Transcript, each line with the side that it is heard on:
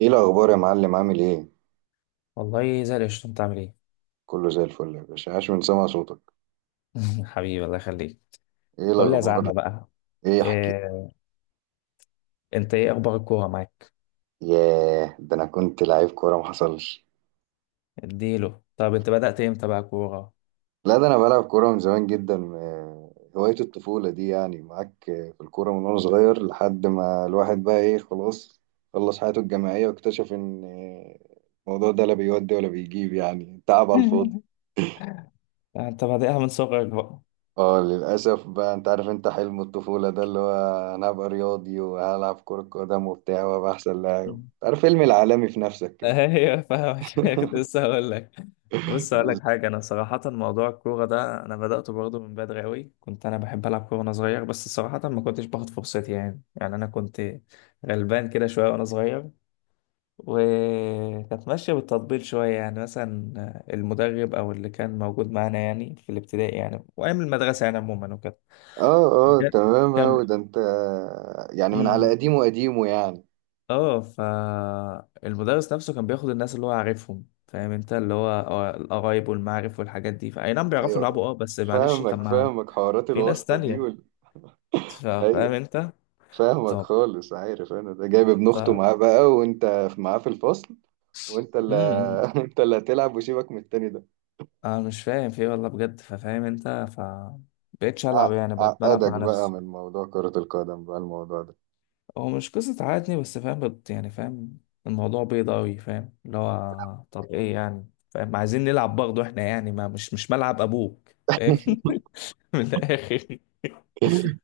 right: ايه الاخبار يا معلم؟ عامل ايه؟
left: والله زي القشطة، انت عامل ايه؟
right: كله زي الفل يا باشا، عاش من سمع صوتك.
left: حبيبي الله يخليك.
right: ايه
left: قول لي يا
right: الاخبار؟
left: زعمة بقى.
right: ايه احكي.
left: إيه، انت ايه اخبار الكورة معاك؟
right: ياه، ده انا كنت لعيب كوره ما حصلش.
left: اديله. طب انت بدأت امتى بقى كورة؟
right: لا ده انا بلعب كوره من زمان جدا. هوايه الطفوله دي، يعني معاك في الكوره من وانا صغير، لحد ما الواحد بقى ايه، خلاص خلص حياته الجامعيه واكتشف ان الموضوع ده لا بيودي ولا بيجيب، يعني تعب على الفاضي.
left: انت بادئها من صغرك بقى.
right: اه للأسف بقى، انت عارف انت حلم الطفولة ده اللي هو انا هبقى رياضي وهلعب كرة قدم وبتاع وابقى احسن لاعب،
left: مم.
right: انت عارف فيلم العالمي في نفسك كده.
left: ايوه، فاهمك. كنت لسه هقول لك. بص هقول لك
right: بس-
left: حاجة، انا صراحة موضوع الكورة ده انا بدأته برضه من بدري قوي. كنت انا بحب العب كورة وانا صغير، بس صراحة ما كنتش باخد فرصتي يعني انا كنت غلبان كده شوية وانا صغير، وكانت ماشية بالتطبيل شوية. يعني مثلا المدرب أو اللي كان موجود معانا يعني في الابتدائي، يعني وأيام المدرسة يعني، عموما وكده.
right: اه، اه
left: بجد.
right: تمام اوي،
left: كمل.
right: ده انت يعني من على
left: امم.
right: قديمه قديمه يعني.
left: اه، فالمدرس نفسه كان بياخد الناس اللي هو عارفهم. فاهم انت اللي هو القرايب والمعارف والحاجات دي. فأي نعم بيعرفوا
right: ايوه
left: يلعبوا، اه بس معلش. طب،
right: فاهمك
left: ما
right: فاهمك، حوارات
left: في ناس
right: الواسطة دي
left: تانية. فاهم
right: ايوه
left: انت؟
right: فاهمك
left: طب.
right: خالص، عارف انا ده جايب ابن اخته
left: طب.
right: معاه بقى، وانت معاه في الفصل، وانت اللي
left: امم.
right: انت اللي هتلعب وسيبك من التاني ده.
left: انا مش فاهم في ايه، والله بجد. ففاهم انت، بقيتش العب يعني، بقيت بلعب
right: عقدك
left: مع
right: بقى
left: نفسي.
right: من موضوع كرة القدم بقى، الموضوع ده
left: هو مش قصة عادني، بس فاهم يعني فاهم الموضوع بيض أوي. فاهم اللي هو طب إيه يعني؟ فاهم، عايزين نلعب برضه إحنا يعني. ما مش، مش ملعب أبوك فاهم. من الآخر.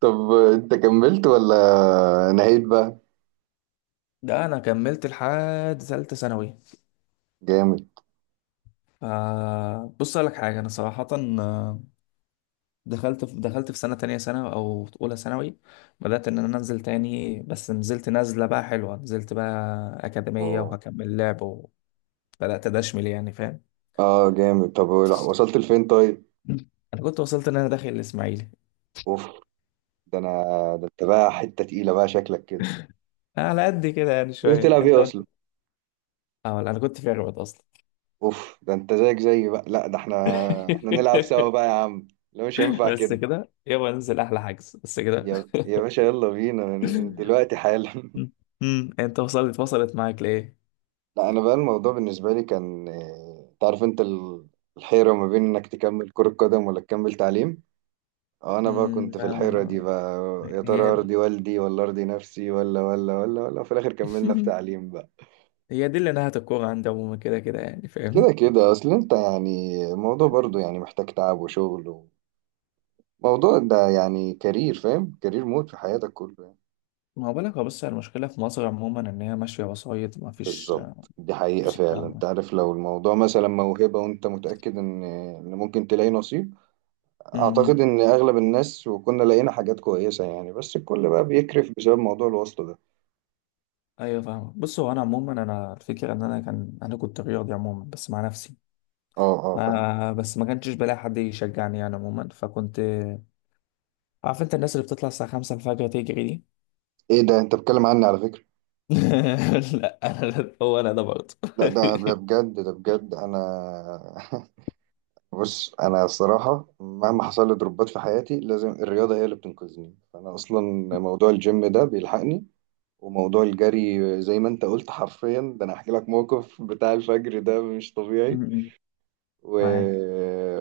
right: طب انت كملت ولا نهيت بقى؟
left: ده أنا كملت لحد تالتة ثانوي.
right: جامد.
left: ف- بص أقول لك حاجة، أنا صراحة آه، دخلت في سنة تانية، سنة أو أولى ثانوي. بدأت إن أنا أنزل تاني، بس نزلت نزلة بقى حلوة. نزلت بقى أكاديمية
right: اه،
left: وهكمل لعب، وبدأت أدشمل يعني، فاهم.
right: اه جامد. طب لا، وصلت لفين طيب؟
left: أنا كنت وصلت إن أنا داخل الإسماعيلي.
right: اوف، ده انا ده انت بقى حتة تقيلة بقى شكلك كده.
left: على قد كده يعني
right: كنت
left: شوية
right: بتلعب
left: انت.
right: ايه اصلا؟
left: اه، انا كنت في اغبط اصلا.
right: اوف، ده انت زيك زي بقى، لا ده احنا احنا نلعب سوا بقى يا عم، لا مش هينفع
left: بس
right: كده.
left: كده، يلا ننزل احلى حجز بس كده.
right: يا يا باشا يلا بينا من دلوقتي حالا.
left: امم. انت وصلت، وصلت معاك ليه.
right: لا انا بقى الموضوع بالنسبة لي كان انت عارف انت الحيرة ما بين انك تكمل كرة قدم ولا تكمل تعليم. اه انا بقى كنت
left: امم.
right: في الحيرة دي بقى، يا ترى
left: هي.
right: ارضي والدي ولا ارضي نفسي ولا ولا ولا ولا في الاخر كملنا في تعليم بقى.
left: هي دي اللي نهت الكورة عندي عموما، كده كده يعني فاهم.
right: كده كده اصل انت، يعني الموضوع برضو يعني محتاج تعب وشغل، وموضوع ده يعني كارير، فاهم؟ كارير مود في حياتك كله يعني.
left: ما هو بالك، هو بص، المشكلة في مصر عموما ان هي ماشية وسايط. ما فيش، ما
right: بالظبط، دي حقيقة
left: فيش
right: فعلا.
left: الكلام ده.
right: انت عارف لو الموضوع مثلا موهبة وانت متأكد ان ان ممكن تلاقي نصيب، اعتقد
left: امم.
right: ان اغلب الناس، وكنا لقينا حاجات كويسة يعني، بس الكل بقى بيكرف بسبب موضوع الواسطة ده.
left: ايوه، فاهمة. بص، هو انا عموما، انا الفكرة ان انا كان، انا كنت رياضي عموما بس مع نفسي.
right: اه، اه فاهم.
left: ما كنتش بلاقي حد يشجعني يعني عموما. فكنت عارف انت الناس اللي بتطلع الساعة 5 الفجر تجري دي.
right: ايه ده، انت بتتكلم عني على فكرة؟
left: لا، انا ده برضه.
right: لا ده ده بجد ده بجد انا. بص، انا الصراحه مهما حصل لي ضربات في حياتي لازم الرياضه هي اللي بتنقذني، فانا اصلا موضوع الجيم ده بيلحقني، وموضوع الجري زي ما انت قلت حرفيا، ده انا هحكي لك موقف بتاع الفجر ده مش طبيعي
left: م-م.
right: و...
left: معاك.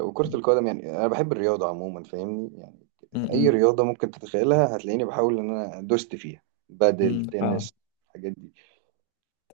right: وكرة القدم، يعني انا بحب الرياضه عموما فاهمني يعني، اي
left: م-م.
right: رياضه ممكن تتخيلها هتلاقيني بحاول ان انا دوست فيها،
left: م،
right: بدل
left: م. فاهم.
right: تنس، الحاجات دي.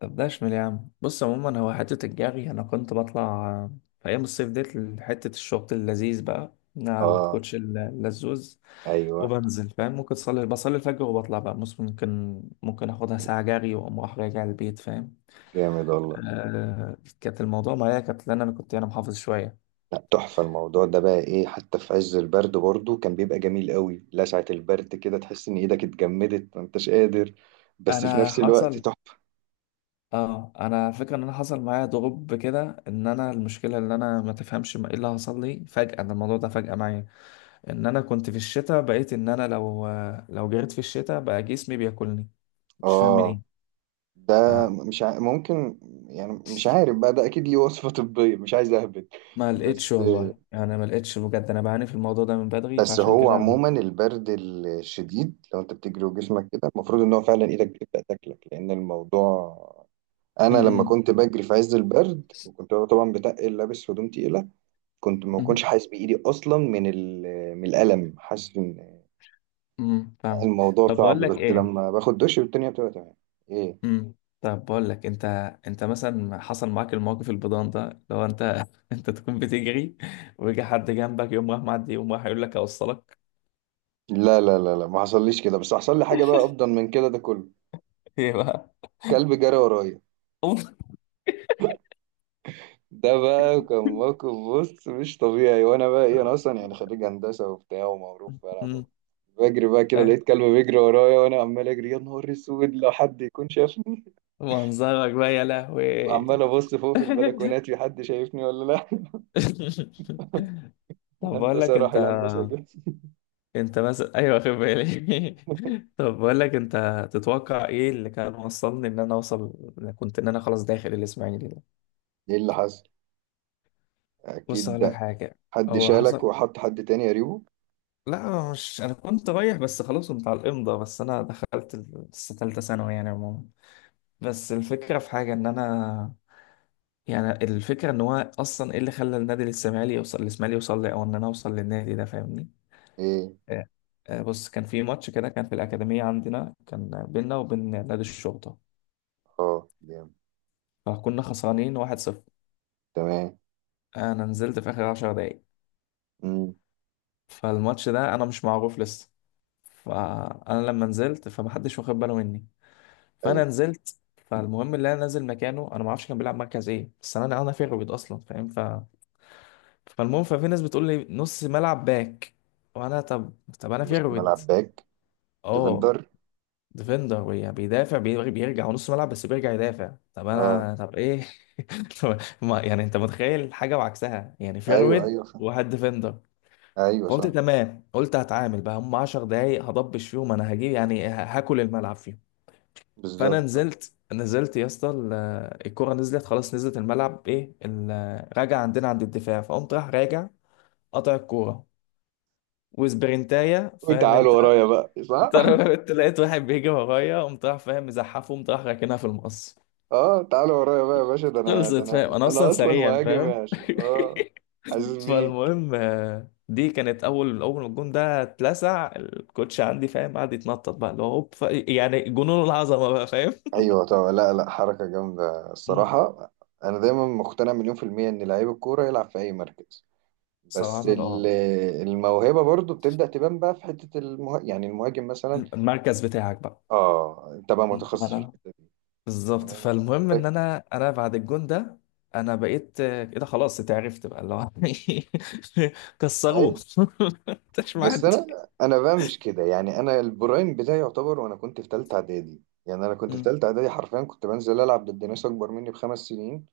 left: طب ده اشمل يا عم. بص عموما، هو حتة الجري انا كنت بطلع في ايام الصيف ديت، حتة الشورت اللذيذ بقى مع
right: اه،
left: الكوتش اللزوز،
right: ايوه.
left: وبنزل فاهم. ممكن صلي، بصلي الفجر وبطلع بقى. بص ممكن، ممكن اخدها ساعة جري واقوم رايح راجع البيت فاهم.
right: جامد والله.
left: آه، كانت الموضوع معايا كانت لان انا كنت، انا محافظ شويه.
right: لا تحفة، الموضوع ده بقى ايه، حتى في عز البرد برضو كان بيبقى جميل قوي، لسعة البرد كده تحس ان ايدك اتجمدت ما انتش قادر، بس في
left: انا
right: نفس الوقت
left: حصل،
right: تحفة.
left: اه انا فكرة ان انا حصل معايا ضغوط كده. ان انا المشكله ان انا ما تفهمش، ايه اللي حصل لي فجاه، ان الموضوع ده فجاه معايا. ان انا كنت في الشتاء، بقيت ان انا لو، لو جريت في الشتاء بقى جسمي بياكلني. مش فاهم من
right: اه
left: ايه.
right: ده
left: ف-
right: مش ع... ممكن يعني مش عارف بقى، ده اكيد ليه وصفة طبية، مش عايز اهبد.
left: ما لقيتش
right: بس
left: والله يعني، ما لقيتش بجد. انا بعاني في الموضوع ده من بدري،
right: بس
left: فعشان
right: هو
left: كده
right: عموما البرد الشديد لو انت بتجري وجسمك كده، المفروض ان هو فعلا ايدك بتبدأ تاكلك، لان الموضوع انا لما
left: م-
right: كنت بجري في عز البرد وكنت طبعا بتقل لابس هدوم تقيلة، كنت ما
left: م-
right: كنتش حاسس بايدي اصلا من من الالم، حاسس ان
left: م- فاهمك.
right: الموضوع
left: طب
right: صعب،
left: بقول لك
right: بس
left: ايه.
right: لما باخد دش الدنيا بتبقى تمام. ايه؟
left: امم. طب بقول لك، انت، انت مثلا حصل معاك الموقف البيضان ده، لو انت انت تكون بتجري ويجي حد جنبك يقوم راح معدي يقوم راح يقول لك اوصلك.
right: لا لا لا لا ما حصليش كده، بس حصل لي حاجه بقى افضل من كده ده كله.
left: ايه بقى؟
right: كلب جرى ورايا.
left: اوف.
right: ده بقى كان موقف بص مش طبيعي، وانا بقى ايه، انا اصلا يعني خريج هندسه وبتاع ومعروف، فانا بقى
left: امم.
right: بجري بقى كده
left: ايه
right: لقيت كلب بيجري ورايا، وانا عمال اجري، يا نهار اسود لو حد يكون شافني.
left: منظرك بقى يا لهوي.
right: وعمال ابص فوق في البلكونات في حد شايفني ولا لا.
left: طب بقول لك
right: الهندسه راح،
left: انت،
right: الهندسه جه.
left: انت مثلا ايوه، واخد بالي. طب بقول لك، انت تتوقع ايه اللي كان وصلني، ان انا اوصل، كنت ان انا خلاص داخل الاسماعيلي ده.
right: ايه اللي حصل؟
left: بص اقول لك
right: اكيد
left: حاجه،
right: حد
left: هو
right: شالك
left: حصل،
right: وحط حد تاني قريبه؟
left: لا مش، انا كنت رايح بس خلاص. كنت على الامضه، بس انا دخلت لسه ثالثه ثانوي يعني عموما. بس الفكره في حاجه ان انا، يعني الفكره ان هو اصلا ايه اللي خلى النادي الاسماعيلي يوصل، الاسماعيلي يوصل لي او ان انا اوصل للنادي ده، فاهمني.
right: ايه.
left: إيه. بص كان في ماتش كده، كان في الأكاديمية عندنا، كان بينا وبين نادي الشرطة.
right: اه جامد.
left: فكنا خسرانين 1-0.
right: تمام.
left: أنا نزلت في آخر 10 دقايق.
right: امم.
left: فالماتش ده أنا مش معروف لسه. فأنا لما نزلت فمحدش واخد باله مني،
right: ايوه.
left: فانا نزلت. فالمهم اللي انا نازل مكانه انا ما اعرفش كان بيلعب مركز ايه، بس انا، انا في الرابيض اصلا فاهم. فالمهم ففي ناس بتقول لي نص ملعب باك. وانا طب، طب انا في
right: نص
left: الرابيض.
right: ملعب باك؟
left: اه.
right: ديفندر.
left: ديفندر. بيدافع، بيرجع ونص ملعب، بس بيرجع يدافع. طب
right: اه.
left: انا طب ايه؟ طب ما يعني انت متخيل حاجه وعكسها يعني،
right: ايوه
left: فيرويد
right: ايوه صح،
left: وواحد ديفندر.
right: ايوه
left: فقلت
right: صح.
left: تمام، قلت هتعامل بقى، هم 10 دقايق هضبش فيهم، انا هجيب يعني، هاكل الملعب فيهم. فانا
right: بالظبط.
left: نزلت، نزلت يا اسطى، الكرة نزلت خلاص، نزلت الملعب. ايه راجع عندنا عند الدفاع، فقمت راح راجع، قطع الكورة وسبرنتاية فاهم
right: وتعالوا
left: انت.
right: ورايا بقى، صح؟
left: انت لقيت واحد بيجي ورايا، قمت راح فاهم مزحفه، قمت راح راكنها في المقص.
right: اه تعالوا ورايا بقى يا باشا، ده انا ده
left: خلصت فاهم،
right: انا
left: انا اصلا
right: انا اصلا
left: سريع
right: مهاجم
left: فاهم.
right: يا باشا، اه. حاسس بيك.
left: فالمهم دي كانت اول، اول ما الجون ده اتلسع الكوتش عندي فاهم، قعد يتنطط بقى اللي هو هوب، يعني جنون العظمه بقى فاهم.
right: ايوه طبعا، لا لا حركه جامده الصراحه، انا دايما مقتنع مليون في الميه ان لعيب الكوره يلعب في اي مركز، بس
left: صراحه اه.
right: الموهبة برضو بتبدأ تبان بقى في حتة يعني المهاجم مثلا.
left: المركز بتاعك بقى.
right: اه انت بقى
left: ما
right: متخصص في
left: انا،
right: الحتة دي،
left: بالظبط.
right: يعني انا
left: فالمهم ان انا بعد الجون ده، انا بقيت كده خلاص اتعرفت بقى اللي هو كسروه.
right: أي-
left: مش
right: بس
left: معدي.
right: انا انا بقى مش كده، يعني انا البرايم بتاعي يعتبر وانا كنت في تالتة اعدادي، يعني انا كنت في
left: م-
right: تالتة اعدادي حرفيا كنت بنزل العب ضد ناس اكبر مني ب5 سنين،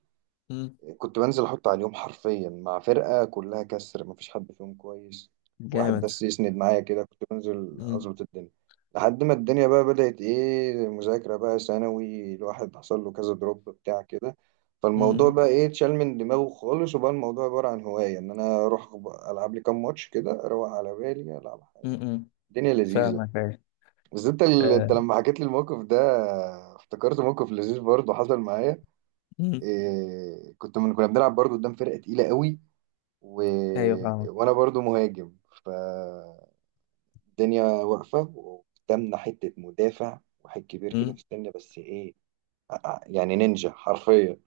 left: م.
right: كنت بنزل احط على اليوم حرفيا مع فرقه كلها كسر مفيش حد فيهم كويس، واحد
left: جامد.
right: بس يسند معايا كده كنت بنزل
left: م-
right: اظبط الدنيا، لحد ما الدنيا بقى بدأت ايه، مذاكره بقى ثانوي، الواحد حصل له كذا دروب بتاع كده، فالموضوع
left: م-
right: بقى ايه اتشال من دماغه خالص، وبقى الموضوع عباره عن هوايه ان انا اروح العب لي كام ماتش كده اروق على بالي، العب حالي،
left: م- م.
right: الدنيا لذيذه.
left: فاهمك، ايوه.
right: بس انت
left: آه،
right: انت لما حكيت لي الموقف ده افتكرت موقف لذيذ برضه حصل معايا.
left: م.
right: إيه، كنت كنا بنلعب برضو قدام فرقة تقيلة قوي، و...
left: ايوه فاهمك.
right: وانا برضو مهاجم، فالدنيا واقفة وقدامنا حتة مدافع، واحد كبير كده
left: م.
right: في السن، بس ايه، يعني نينجا حرفيا.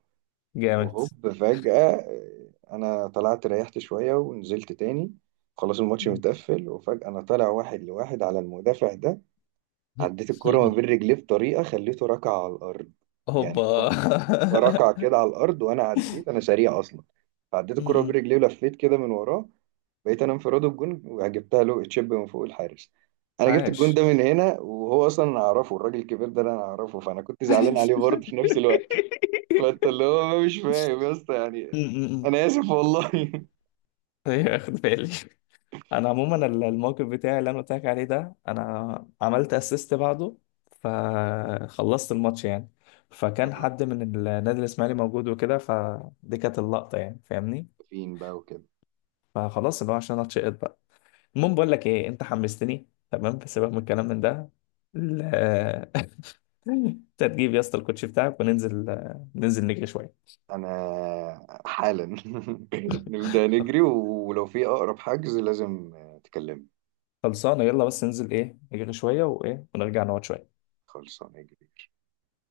left: جامد.
right: وهوب فجأة إيه، انا طلعت ريحت شوية ونزلت تاني، خلاص الماتش
left: م.
right: متقفل، وفجأة انا طالع واحد لواحد على المدافع ده، عديت الكرة ما بين رجليه بطريقة خليته ركع على الأرض، يعني
left: هوبا.
right: هو هو ركع كده على الأرض، وأنا عديت، أنا سريع أصلا، فعديت
left: م-
right: الكرة ما بين
left: م.
right: رجليه ولفيت كده من وراه، بقيت أنا انفراد الجون وجبتها له تشيب من فوق الحارس. أنا جبت الجون ده
left: عاش.
right: من هنا، وهو أصلا أنا أعرفه، الراجل الكبير ده أنا أعرفه، فأنا كنت زعلان عليه برضه في نفس الوقت. فأنت اللي هو مش فاهم يا اسطى
left: م-
right: يعني،
left: م- م.
right: أنا آسف والله.
left: ايوه اخد بالي. انا عموما الموقف بتاعي اللي انا قلت لك عليه ده، انا عملت اسيست بعده. فخلصت الماتش يعني. فكان حد من النادي الاسماعيلي موجود وكده، فدي كانت اللقطه يعني فاهمني.
right: فين بقى وكده؟
left: فخلاص اللي هو عشان اتشقط بقى. المهم بقول لك ايه، انت حمستني تمام. سيبك من الكلام من ده ال- انت تجيب يا اسطى الكوتشي بتاعك، وننزل، ننزل نجري شويه.
right: انا حالا نبدأ نجري، ولو في اقرب حجز لازم تكلمني.
left: خلصانه، يلا بس ننزل ايه، نجري شويه وايه، ونرجع نقعد شويه.
right: خلصانه.